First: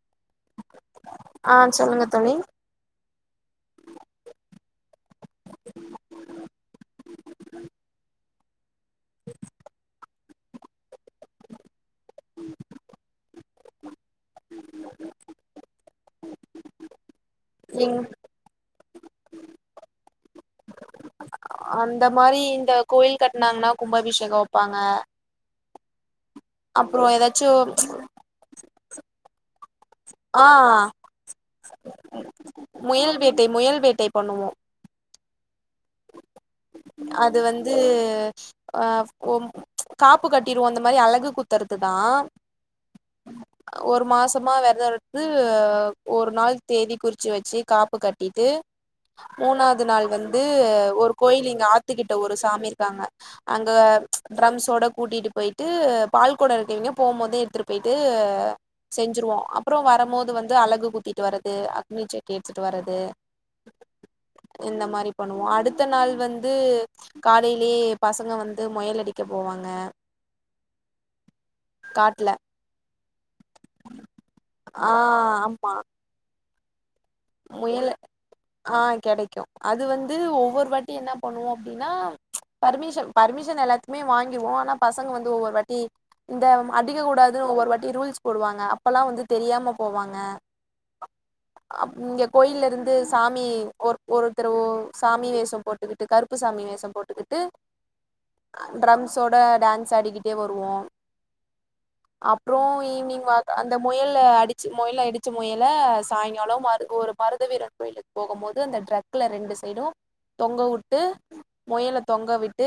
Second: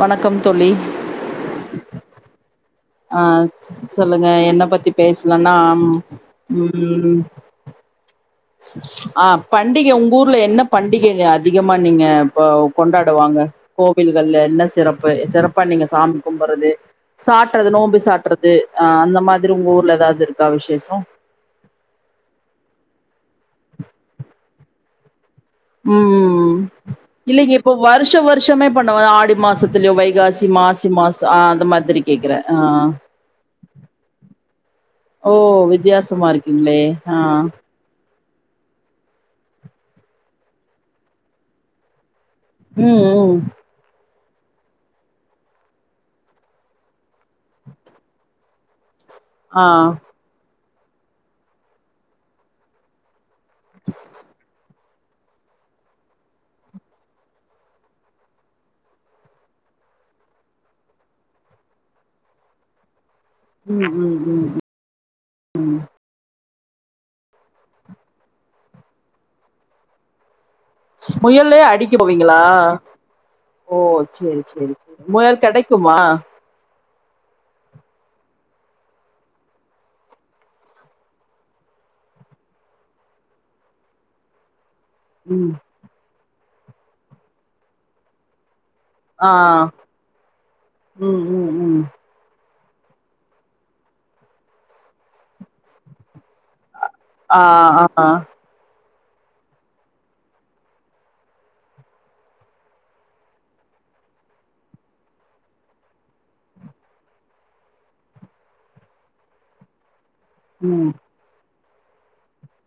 வணக்கம் தோழி ஆ சொல்லுங்க தோழி ஆ சொல்லுங்க என்ன பத்தி பேசலன்னா ம் ஆ பண்டிகை உங்க ஊர்ல என்ன பண்டிகை அதிகமா நீங்க இப்போ கொண்டாடுவாங்க கோவில்கள்ல என்ன சிறப்பு சிறப்பா நீங்க சாமி கும்பறது சா ட்றது நீங் நோம்பு சாட்டுறது அ அந்த மாதிரி உங்க ஊர்ல ஏதாவது இருக்கா விசேஷோ அந்த மாரி இந்த கோவில் கட்னாங்கன்னா கும்பாபிஷேகோ வைப்பாங்க ம் ம் ம் ஏதாச்சு இல்லைங்க இப்போ வருஷோ வருஷோமே பண்ணுவ ஆடி மாசத் துலயு ஆ வைகாசி மாசி மாசம் ஆ அந்த மாதிரி கேக்குற ஆ முயல் வேட்டை முயல் வேட்டை பண்ணுவோ ஓ வித்தியாசமா இருக்கீங்களே ஆ அது வந்து ஆ ஓம் காப்பு கட்டிருவோ அந்த மாரி அழகு குத்துறது தா ம் ம் ஒரு மாசமா வெரதோருந்து ஒரு நாள் தேதி குறிச்சு வச்சு காப்பு கட்டிட்டு மூணாவது நாள் வந் து ஒரு கோயில் இங்க ஆத்துக்கிட்ட ஒரு சாமி இருக்காங்க அங்க ஆ ட்ரம்ஸோட கூட்டிட்டு போயி ட்டு பால்குடம் எடுத்தீங்க போவு போது எடுத்துட்டு போயிட்டு செஞ்சுருவோ அப்றோ வரம்போது வந்து அழகு குத்திட்டு வர்றது அக்னிச்சட்டி எடுத்துட்டு வர்றது ம் ம் ம் ம் இந்த மாரி பண்ணுவோ அடுத்த நாள் வந்து காலையிலயே பசங்க வந்து முயல் அடிக்க போவாங்க முயலே அடிக்க காட்ல போவீங்களா ஓ சேரி சேரி ஆ சேரி முயல் கிடைக்குமா முயல ஆ கெடைக்கு அது வந்து ஒவ்வொரு வாட்டி என்ன பண்ணுவோ அப்டின்னா பர்மிஷன் பர்மிஷன் எல்லாத்துக்குமே வாங்கிறுவோ ஆனா பசங்க வந்து ம் ஒவ்வொரு வாட்டி இந்த அடிக்க கூடாதுன்னு ஒவ்வொரு வாட்டி ரூல்ஸ் போடுவாங்க அப் பல்லா வந்து ஆ தெரியாம போவாங்க ம் ம் ம் அப் இங்க கோயில இருந்து சாமி ஒரு ஒருத்தர் ஒ சாமி வேஷோ போட்டுக்கிட்டு கருப்பு சாமி வேஷோ போட் ஆ ஆஹா ட்ரம்ஸோட டான்ஸ் ஆடிக்கிட்டே வருவோம் அப்றோ ஈவி்னிங் வாக் அந்த முயல அடிச்ச முயல அடிச்ச முயல சாயங்காலோ மரு ஒரு மருத வீரன் கோயிலுக்கு போகும் போது அந்த ட்ரக்ல ரெண்டு சைடு தொங்க ம் விட்டு முயல தொங்க விட்டு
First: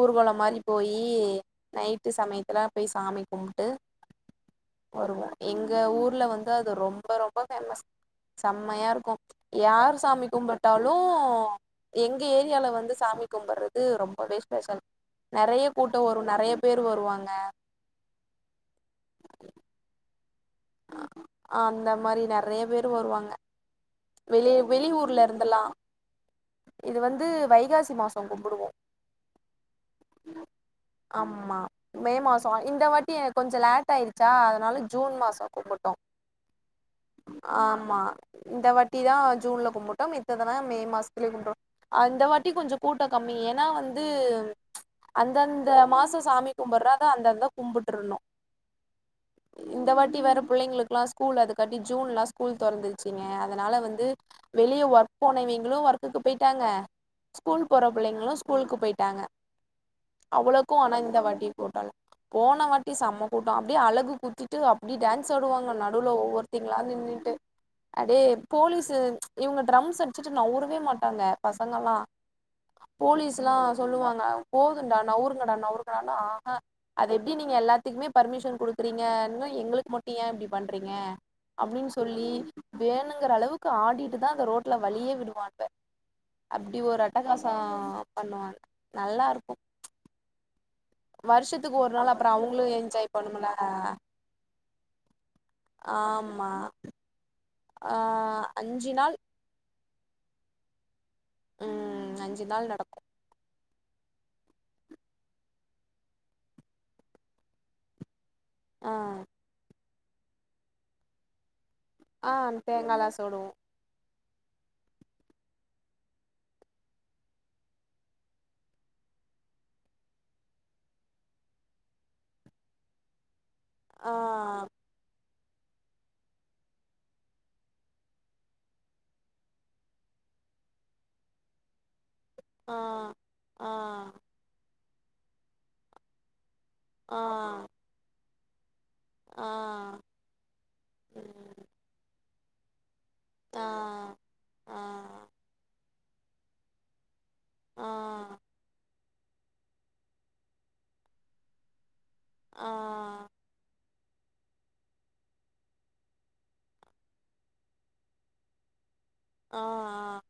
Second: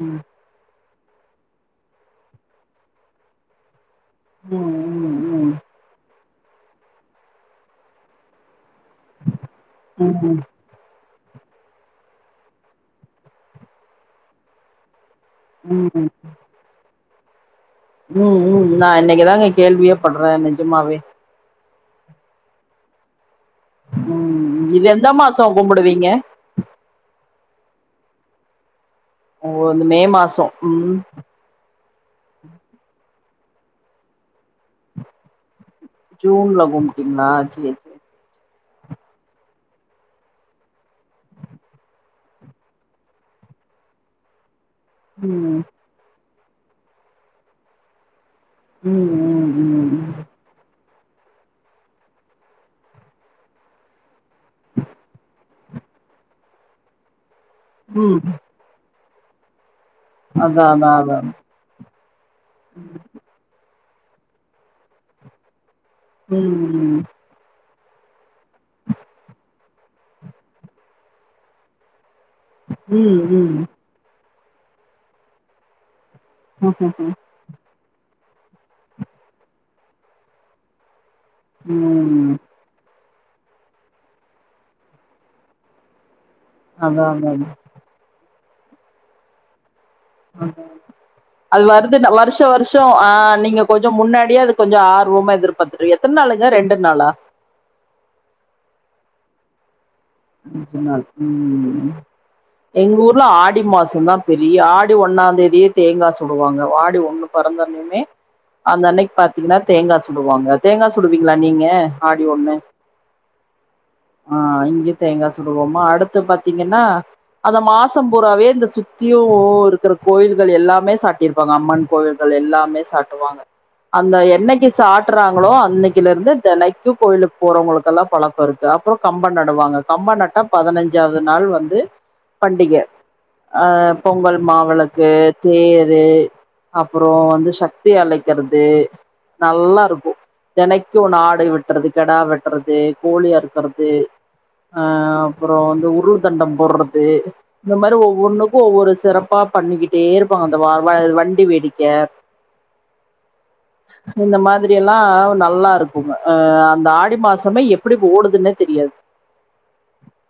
ஊர்வோலோ மாரி போயி நைட்டு சமயத்துல போய் சாமி கும்ட்டு ம் ம் வருவோ ம் எங்க ஊர்ல வந்து அது ரொம்ப ரொம்ப பேமஸ் செம்மையா இருக் கு யாரு சாமி ம் கும்பு ட்டாலூ எங்க ஏரியால வந்து சாமி கும்புடுறது ரொம்பவே ஸ்பெஷால் நெறைய ம் கூட்டோ வரு நெறைய பேரு வருவாங்க ம் ம் நா இன்னிக்கு தாங்க கேள்வியே பட்றே நெஜமாவே அந்த மாரி நெறையா பேரு வருவாங்க வெளி ம் இது எந்த வெளியூர்ல மாசோ இருந்தெல்லா கும்புடுவீங்க இது வந்து வைகாசி மாசோ கும்புடுவோ ஓ இந்த மே மாசோ ம் ஆமா மே மாசோ இந்த வாட்டி கொஞ்சோ லேட் ஆயிடுச்சா அதானால ஜூன் மாசோ கும்பிட்டோ ஜூன்ல கும்பிட்டீங்ளா சேரி சேரி இந்த வாட்டி தா ஜூன்ல கும்பிட்டோ மித்ததெல்லா மே மாசத்துலேயே கும்பிடுவோ அந்த வாட்டி கொஞ்சோ கூட்டோ கம்மி ஏன்னா வந்து ம் அந்தந்த மாசோ சாமி கும்புடுறத அந்தந்த கும்பிட்டுறணு ம் இந்த ம் ம் வாட்டி வேற புள்ளிங்களுக்கெல்லா ஸ்கூல் அதுக்காட்டி ஜூன் எல்லா ஸ்கூல் தெறந்திருச்சிங்க அதனால வந்து வெளிய ஒர்க் போனவிங்களு ஒர்க்குக்கு போயிட்டாங்க ஸ்கூல் போற ம் புள்ளைங்களு ஸ்கூலுக்கு போயிட்டாங்க அதா அவ்ளோக்கு அதா ஆனா அதா இந்த வாட்டி கூட்டோ இல்ல போன வாட்டி செம்ம கூட்டோ அப்டியே அழகு குத்திட்டு அப்டி டான்ஸ் ஆடுவாங்க நடுவுலோ ஒவ்வொருதிங்ளா ம் நின்னுட்டு அடே போலீசு இவங்க ட்ரம்ஸ் அடுச்சுட்டு நாவுரவே மாட்டாங்க பசங்கல்லா போலீஸ்லா ம் சொல்லுவாங்க போதுடா நவுருங்கடா நவுருங்கடா ஆஹ்ஹா ம் அது ம் எப்டி நீங்க எல்லாத்துக்குமே பர்மிஷன் குடுக்குறீங்கன்னு எங்களுக்கு மட்டு ஏ இப்டி பண்றீங்க அப்டின்னு சொல்லி ம் வேணுங்கற அளவுக்கு ஆடிட்டு தா அந்த ரோட்ல வழியே விடுவான்க அப்டி ஒரு அதா அதா அட்டகாசோ அதா பண்ணுவாங்க நல்லா இருக்கு அது வருஷத்துக்கு ஒரு வருது நாள் அப்புறம் வருஷோ அவங்களும் வருஷோ அ என்ஜாய் பண்ணும்ல நீங்க கொஞ்சோ முன்னாடியே அதுக் கொஞ்சோ ஆர்வமா எதிர்பார்த்த எத்தனாளுங்க ரெண்டு நாளா அ அஞ்சு நாள் ம் அஞ்சு நாள் [unintelligible] நடக்கும் எங்கூர் ஃபுல்லா ஆடி மாச தா பெரிய ஆடி ஒன்னா தேதியே தேங்கா சுடுவாங்க ஆடி ஒன்னு பொறந்தன்னுயுமே ஆ அந்தன்னைக்கு பாத்தீங்கன்னா தேங்கா சுடுவாங்க தேங்கா சுடுவீங்ளா நீங்க ஆடி ஆ ஒன்னு தேங்காலா சுடுவோம் அ இங்க தேங்கா‌ சுடுவோமா அடுத்து பாத்தீங்கன்னா அந்த மாச பூராவே இந்த சுத்தியு இருக்குற கோயில்கள் எல்லாமே சாட்டி இருக்கு ப்பங்க அம்மன் கோவில்கள் எல்லாமே சாட்டுவாங்க ஆ அந்த என்னைக்கு சாட்டுறாங் களே அன்னைக்குல இருந்து தெனைக்கு கோயிலுக்கு போறவங்களுக்கெல்லா பழக்கோ இருக்கு அப்றோ கம்ப‌ நடுவாங்க கம்ப நட்டா பதினஞ்சாவது நாள் வந்து பண்டிக ஆ ஆ பொங்கல் மாவெளக்கு தேரு அப்றோ ஆ வந்து சக்தி அழைக்கிறது ஆ நல்லா இருக்கு தெனைக்கு ஒன் ஆடை ம் வெட்டுறது கெடா வெட் ட்றது கோழி ஆ அருக்குறது ஆ அ அப்றோ வந்து உருள் தண்டோ போட்றது இந்த ஆ மாரி ஒவ்வொன்னுக்கு ஒவ்வொரு சிறப் ப்பா பண்ணிக்கிட்டே இருப்பாங்க அந்த வா வண்டி வேடிக்க அ இந்த மாதரி எல்லா நல்லா இருக்குங்க ஆ அந்த ஆடி மாசமே எப்டி ஓடுதுன்னே தெரியாது ஆ ஆ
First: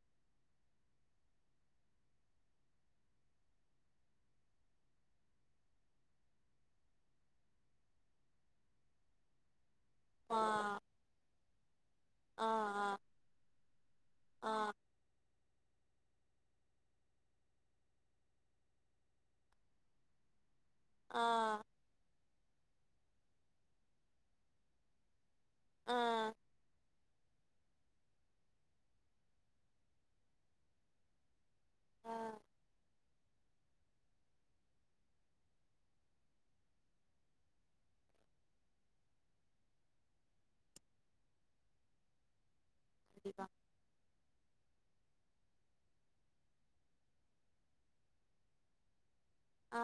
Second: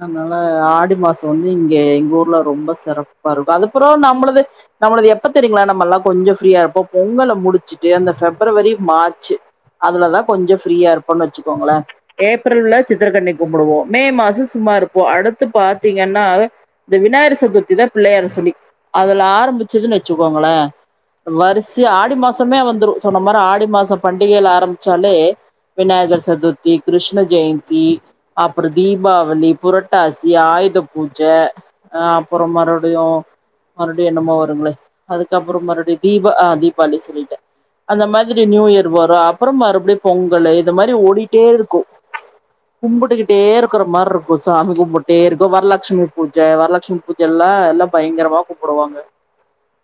அதனால ஆடி மாசோ வந்து இங்க எங்க ஊர்ல ரொம்ப சிறப்பா இருக்கு அதுப்புறோ நம்ளுது நம்ளது எப்ப தெரியுங்களா நம்ம எல்லா கொஞ்சோ ஃப்ரீயா இருப்போ பொங்கல முடிச்சுட்டு அந்த ஃபெப்ரவரி மார்ச்சு அதுலதா‌ ஆ ஆ கொஞ்சோ ஃப்ரீயா ஆ இருப்போன்னனு வச்சுக்கோங்களே ஏப்ரல்ல சித்தரக்கன்னி வோ மே மாச சும்மா இருப்போ அடுத்து பாத்தீங்கன்னா இந்த விநாயர் சதுர்த்தி தா பிள்ளையார்சுழி அதுல ஆரம்பிச்சதுன்னு வெச்சுக்கோங்களே ஆ ஆ வரிசையா ஆடி மாசமே வந்துரு சொன்ன மாரி ஆடி மாசோ பண்டிகைல ஆரம்பிச்சாலே ஆ விநாயகர் சதுர்த்தி கிருஷ்ண ஜெயந்தி அப்பறோ தீபாவளி புரட்டாசி ஆயுத பூஜ ஆ அப்பறோ மறுடியு மறுபடியு என்னமோ வருங்களே அதுக்கப்புறோ மறுபுறோ தீபா ஆ தீபாவளி சொல்லிட்டே‌ அந்த மாதிரி நியூ இயர் வரு அப்பறம் மறுபடியு பொங்கல்லு இது மாதிரி ஓடிட்டே இருக்கு கும்புட்டுக்கிட்டே இருப் க்குற மாரி இருக்கு சாமி கும்பிட்டே இருக்க வரலட்சுமி பூஜ வரலட்சுமி பூஜல்லா எல்லா பயங்கரமா கும்புடுவாங்க ஆ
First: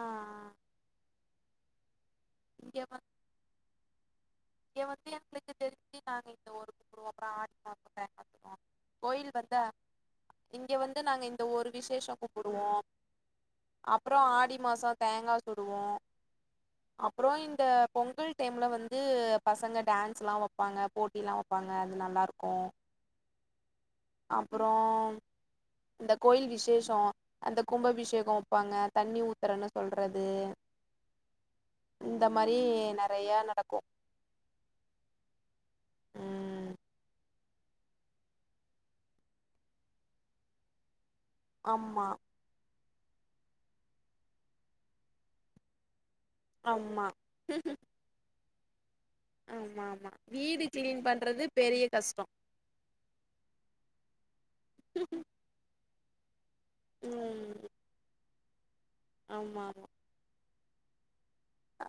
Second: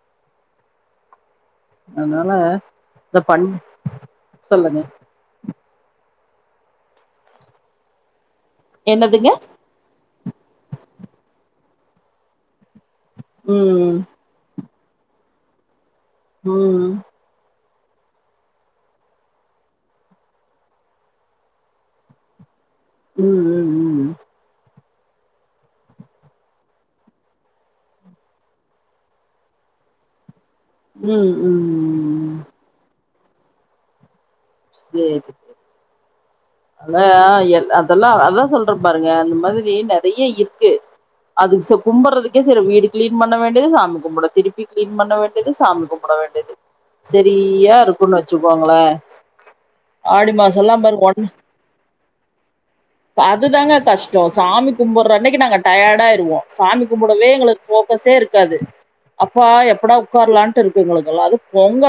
அதுனால இங்க இந்த பண் சொல்லுங்க இங்க வந்து எங்களுக்கு தெரிஞ்சு நாங்க இந்த ஒருர்க கொடுவோ அப்பற ஆடி மா [unintelligible] என்னதுங்க கோயில் வந்த இங்க வந்து நாங்க இந்த ஒரு விசேஷ கும்பிடுவோ ம் அப்பற ஆடி மாச தேங்கா சுடுவோ ம் அப்பற இந்த பொங்கல் டைம்ல வந்து பசங்க டான்ஸ்லா வப்பாங்க போட்டிலா வப்பாங்க அது நல்லாருக்கு ம் ம் அப்பறோ இந்த கோயில் விசேஷ அந்த கும்பாபிஷேக வப்பாங்க தண்ணி ஊத்துறன்னு சொல்றது ம் ம் இந்த மாரி நெறையா நடக்கு சேரி உம் ஆனா எ அதெல்லா அதா சொல்றே பாருங்க அந்த மாதிரி நெறைய இருக்கு அதுக்கு ச ஆமா கும்புறதுக் சேரி வீடு க்ளீன் பண்ண வேண்டியது சாமி கும்பட திருப்பி க்ளீன் பண்ண வேண்டியது சாமி கும்பட வேண் வேண்டியது ஆமா செரியா இருக்குன்னு வச்சுக்கோங்களே ஆமா ஆமா ஆடி வீடு மாசம்லா க்ளீன் பாருங்க ஒன் பண்றது பெரிய கஷ்ட அதுதாங்க கஷ்ட சாமி கும்பிற அன்னைக்கு நாங்க டயர்டாயிருவோ சாமி கும்பிடவே எங்களுக்கு ம் போக்கஸே இருக்காது அப்பா ஆமா ஆமா எப்படா உக்காரலான்ட்டு இருக்கு எங்களுக்கெல்லா அது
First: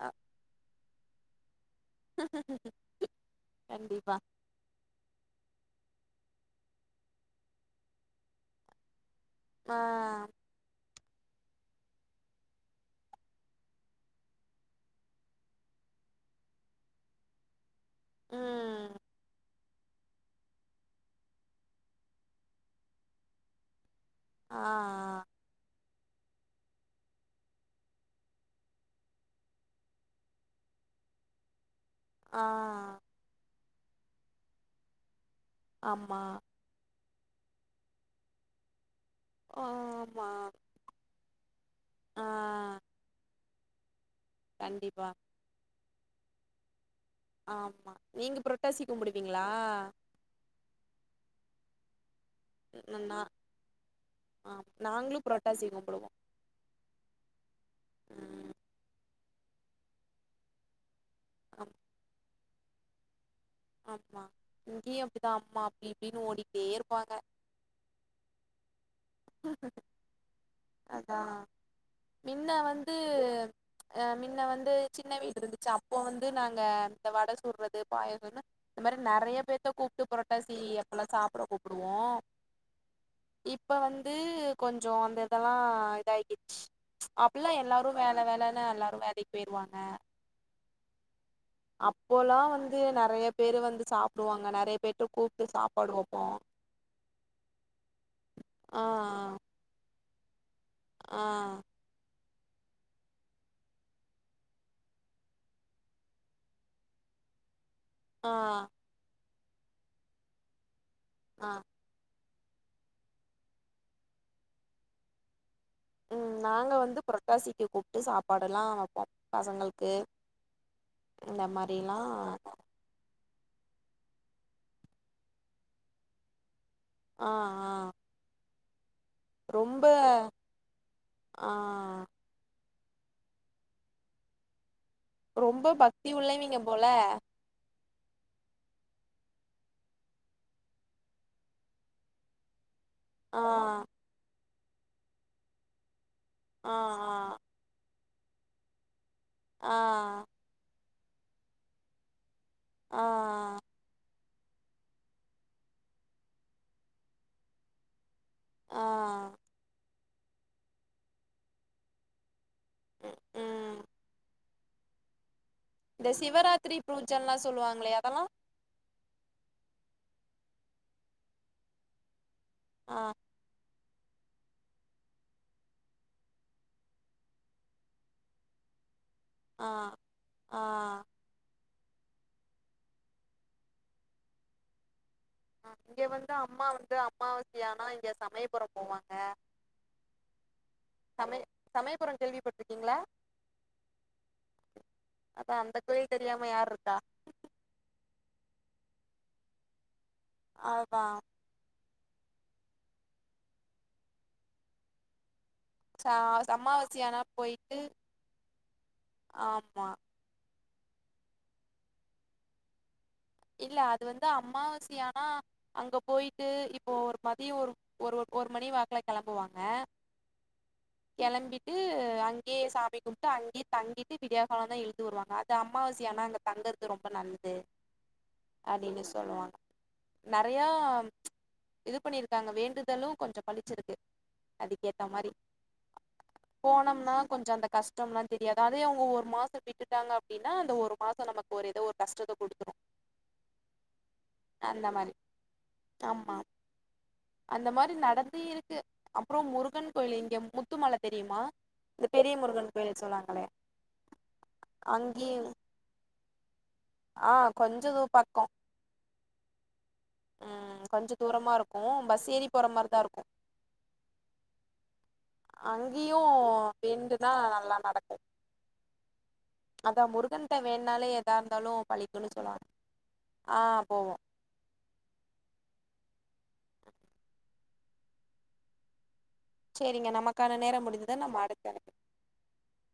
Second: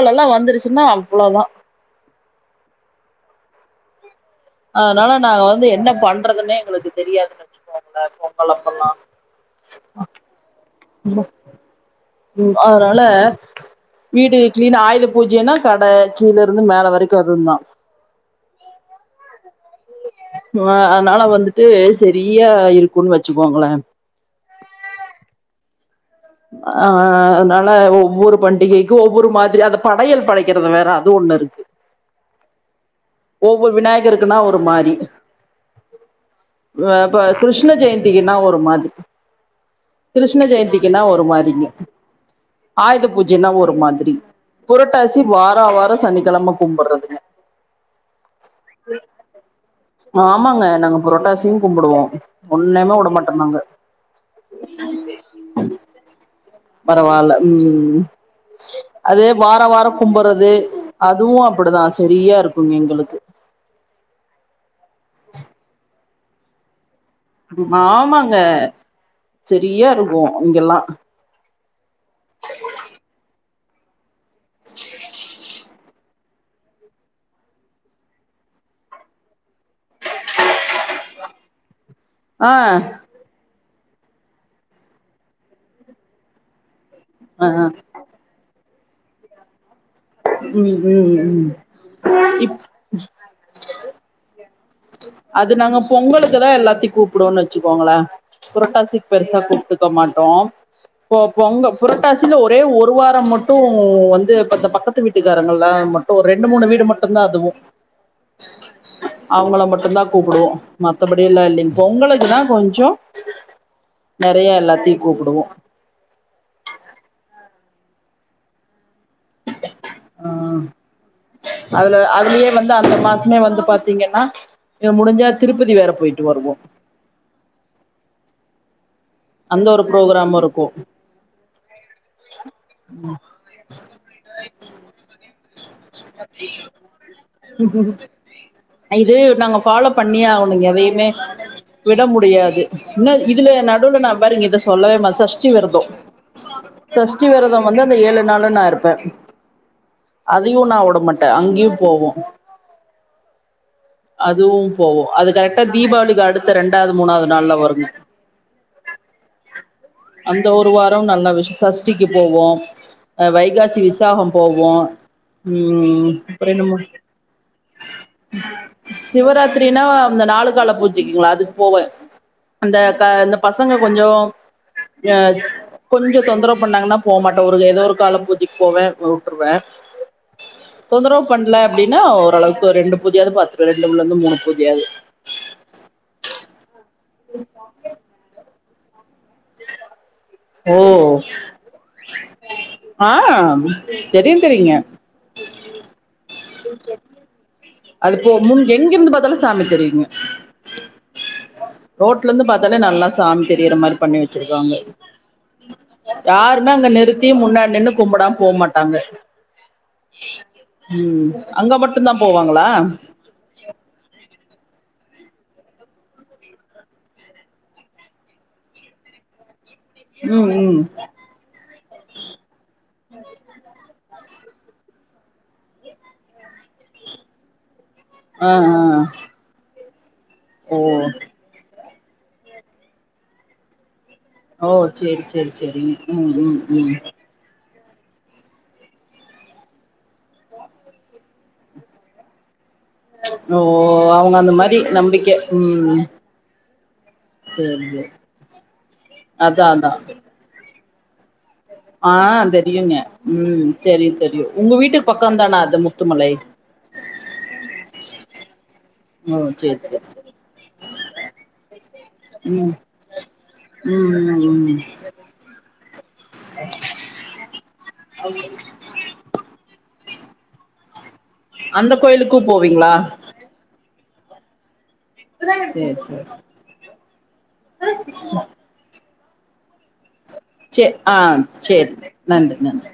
அ வந்துருச்சுன்னா அவ்ளோதா கண்டிப்பா அதனால நாங்க வந்து என்ன பண்றதுன்னே எங்களுக்கு தெரியாதுன்னு வச்சுக்கோங்களே பொங்கலப்பல்லா ஆ ம் அதனால வீடு க்ளீன் ஆயுத பூஜைன்னா கடை கீழ இருந்து மேலே வரைக்கு அதுந்தா ஆ அ அதனால வந்துட்டு செரியா இருக்குன்னு வச்சுக்கோங்களே ஆ ஆ ஆ அதனால ஒவ்வொரு பண்டிகைக்கு ஒவ்வொரு மாதிரி அந்த படையல் படைக்குறது வேற அது ஒண்ணு இருக்கு ஆ ஒவ்வொரு விநாயகருக்குன்னா ஒரு மாரி ஆமா ஆ இப்ப கிருஷ்ண ஜெயந்திக்குனா ஒரு மாதி ஆமா கிருஷ்ண ஜெயந்தி யன்னா ஒரு மாரிங்க ஆ ஆய்த பூஜைன்னா ஒரு மாதிரி. கண்டிப்பா புரட்டாசி வாரா வாரோ சனிக்கெழம கும்பட்றதுங்க. ஆம்மா நீங்க புரட்டாசி கும்புடுவிங்ளா? ஆமாங்க நாங்க புரட்டாசியு கும்புடுவோ. ந் ஒன்னுமே ந விட நா மாட்டோ நாங்க ஆம் நாங்ளு புரட்டாசி கும்புடுவோ. பரவால்ல ம் ம் அது வார வார கும்பறது. அதுவு ஆம் அப்புடுதா செரியா இருக்குங் எங்களுக்கு. ஆம்மா இங்கியு அப்டிதா அம்மா அப்டி இப்டின் ஓடிக்ட்டேருப்பாங்க. ம் ஆமங்க செரியாருக்கு இங்கெல்லா. அஹ மின்ன வந்து அ மின்ன வந்து சின்ன வீட்ரு ஞ்ச்சு அப்போ வந்து நாங்க இந்த வட சுட்றது பாயசன்னு இந்த மாரி நறைய பேத்த கூப்ட்டு புரட்டாசி அப்பல்லா சாப்ட கூப்புடுவோ. அ இப்ப வந்து கொஞ்சோ அந்த இதல்லா இதாய்க்கிச்சு ஆ அப்பல்லா எல்லாரு வேல வேலனு அல்லாரு வேலைக் போய்ருவாங்க. ம் ம் ம் ம். அப்போல்லா இப் வந்து நறைய பேரு வந்து சாப்புடுவாங்க நறையப் அது நாங்க பொங்கலுக்குதா எல்லாத்தி கூப்புடுவன் வெச்சுக்கோங்களே ஆ புரட்டாசிக் பெருசா கூப்டுக் ட மாட்டோம் பொ ஆ பொங்க புரட்டாசில ஒரே ஒரு வாரம் மட்டு வந்து இப்ப இந்த பக்கத்து வீட்டுக்காரங்கள்லா ம ட்டு ஒர் ரெண் மூணு வீடு மட்டுந்தா அதுவு. ஆ அவுங்கள மட்டுந்தா கூப்புடுவோ மத்தபடியெல்லா ஆ இல்லீங் பொங்கலுக்கு தா கொஞ்சோ நறைய எல்லாத்தியு கூப்புடுவோ. ம் நாங்க வந்து புரட்டாசிக்கு கூப்ட்டு சாப்பாடெல்லா வெப்போ பசங்கள் க்கு ஆ இந்த மாரி அதுல எல்லா அதுலயே வந்து அந்த மாசமே வந்து பாத்தீங்கன்னா அ முடிஞ்சா திருப்பதி வேற போய்ட்டு வருவோ. ஆ அ அந்த ஒரு ரொம்ப ப்ரோக்ராமுருக்கு ஆ ம். ரொம்ப பக்தி உள்ளவிங்கெ போல [unintelligible] அ இது நாங்க ஃபாலோ பண்ணி அவனு எதையுமே விட முடியாது என்ன ஆ இதுல நடுவுல நா பாருங்க இத சொல்லவே மா சஷ்டி வெரத ஆ சஷ்டி வெரத வந்து அந்த ஏழு நாளு நா இருப்பே ஆ அதையு நா விட மாட்டே அங்கயு போவோ ஆ அதுவும் போவோ அது கரெக்டா தீபாவளிக்கு அடுத்த ரெண்டாவ்து மூணாவ்து நாள்ல வருங்க ஆ அந்த ஒரு வார நல்ல விஷ சஷ்டிக்கு போவோ ம் அ வைகாசி ம் விசாகம் போவோ இந்த ம் ரெண்டு சிவராத்திரி மூணு பூஜன்லா சொல்லுவாங்களே அதெல்லா சிவராத்ரினா அந்த நாலு கால பூஜைக்குங்ளா அதுக்கு போவே அந்த ஆ கா இந்த சங்க கொஞ்ச அ கொஞ்ச தொந்தரவு பண்ணாங்கனா போகமாட்ட ஒரு எதோ ஒரு கால பூஜைக்கு போவே ம் ட்ருவே ஆ ஆ தொந்தரவு பண்லா அப்டினா ஓரளவுக்கு ரெண்டு பூஜையாது பாத்துருவே ரெண்டுல இருந்து மூணு பூஜையாது அ இங்க வந்து அம்மா வந்து அமாவாசையானா இங்கெ சமயபுரம் போவாங்க ஓ சமய சமயபுரம் கேள்விப்பட்டிருக்கீங்களா ஆ தெரியு தெரியுங்க அதா அந்த கோயில் தெரியாம யார்ருக்கா அதுபோ முன் எங்க இருந்து பார்த்தாலு சாமி தெரியுங்க ஆமா ரோட்ல இருந்து பாத்தாலே நல்லா சாமி தெரியுற மாரி பண்ணி வச்சிருக்காங்க ச யாருமே அங்க அம்மாவாசையானா நிறுத்தி முன்னாடி போயிட்டு நின்னு கும்புடாம போ மாட்டாங்க ஆமா உம் அங்க மட்டு தா போவாங்களா இல்ல அது வந்து அம்மாவாசியானா அங்க போயிட்டு இப்போ ஒரு மதியோ ஒரு ஒரு ஒரு மணி வாக்கல கிளம்புவாங்க ம் ம் கிளம்பிட்டு அங்கேயே சாமி கும்ட்டு அங்கேயே தங்கிட்டு விடியா கால தா எழுந்து வருவாங்க அது அமாவாசியானா அங்க தங்கறது ரொம்ப நல்லது ஆ அப்டின்னு ஆ சொல்லுவாங்க நறையா ஓ இது பண்ணிருக்காங்க வேண்டுதலு கொஞ்சோ பளிச்சிருக்கு ஓ சேரி சேரி சேரிங் போணம்னா கொஞ்ச அந்த கஷ்டம்ல்லா தெரியாது அதே அவங்க ஒரு மாச விட்டுட்டாங்க அப்டின்னா அந்த ஒரு மாச நமக்கு ஒரு எதோ ஒரு கஷ்டத்த கொடுத்துரு ஓ அவங்க அந்த மாரி நம்பிக்க உம் ஆமா அந்த மாரி நடந்து இருக்கு அப்பற அதான் முருகன் அதான் கோயில் இங்க முத்துமலை தெரியுமா இந்த ஆ பெரிய முருகன் தெரியுமே கோயில் சொல்லுவாங்களே உம் தெரியு தெரியு உங்க வீட்டு அங்கேயு பக்கோதான அந்த முத்துமலை ஆ கொஞ்சது பக்கோ உம் சேரி சேரி சேரி உம் கொஞ்ச தூரமா இருக்கு பஸ் ஏறி போற மாரிதா இருக்கு உம் உம் அங்கேயு வேண்டுனா நல்லா நடக்கு அதா முருகன்டா வேண்டுனாலே எதா இருந்தாலு அந்த பழிக்குன்னு கோயிலுக்கு சொல்லுவாங்க போவீங்களா ஆ போவோ சேரி சேரி சேரி சேரிங்க நமக் சேரி ஆ சேரி நன்றி நன்றி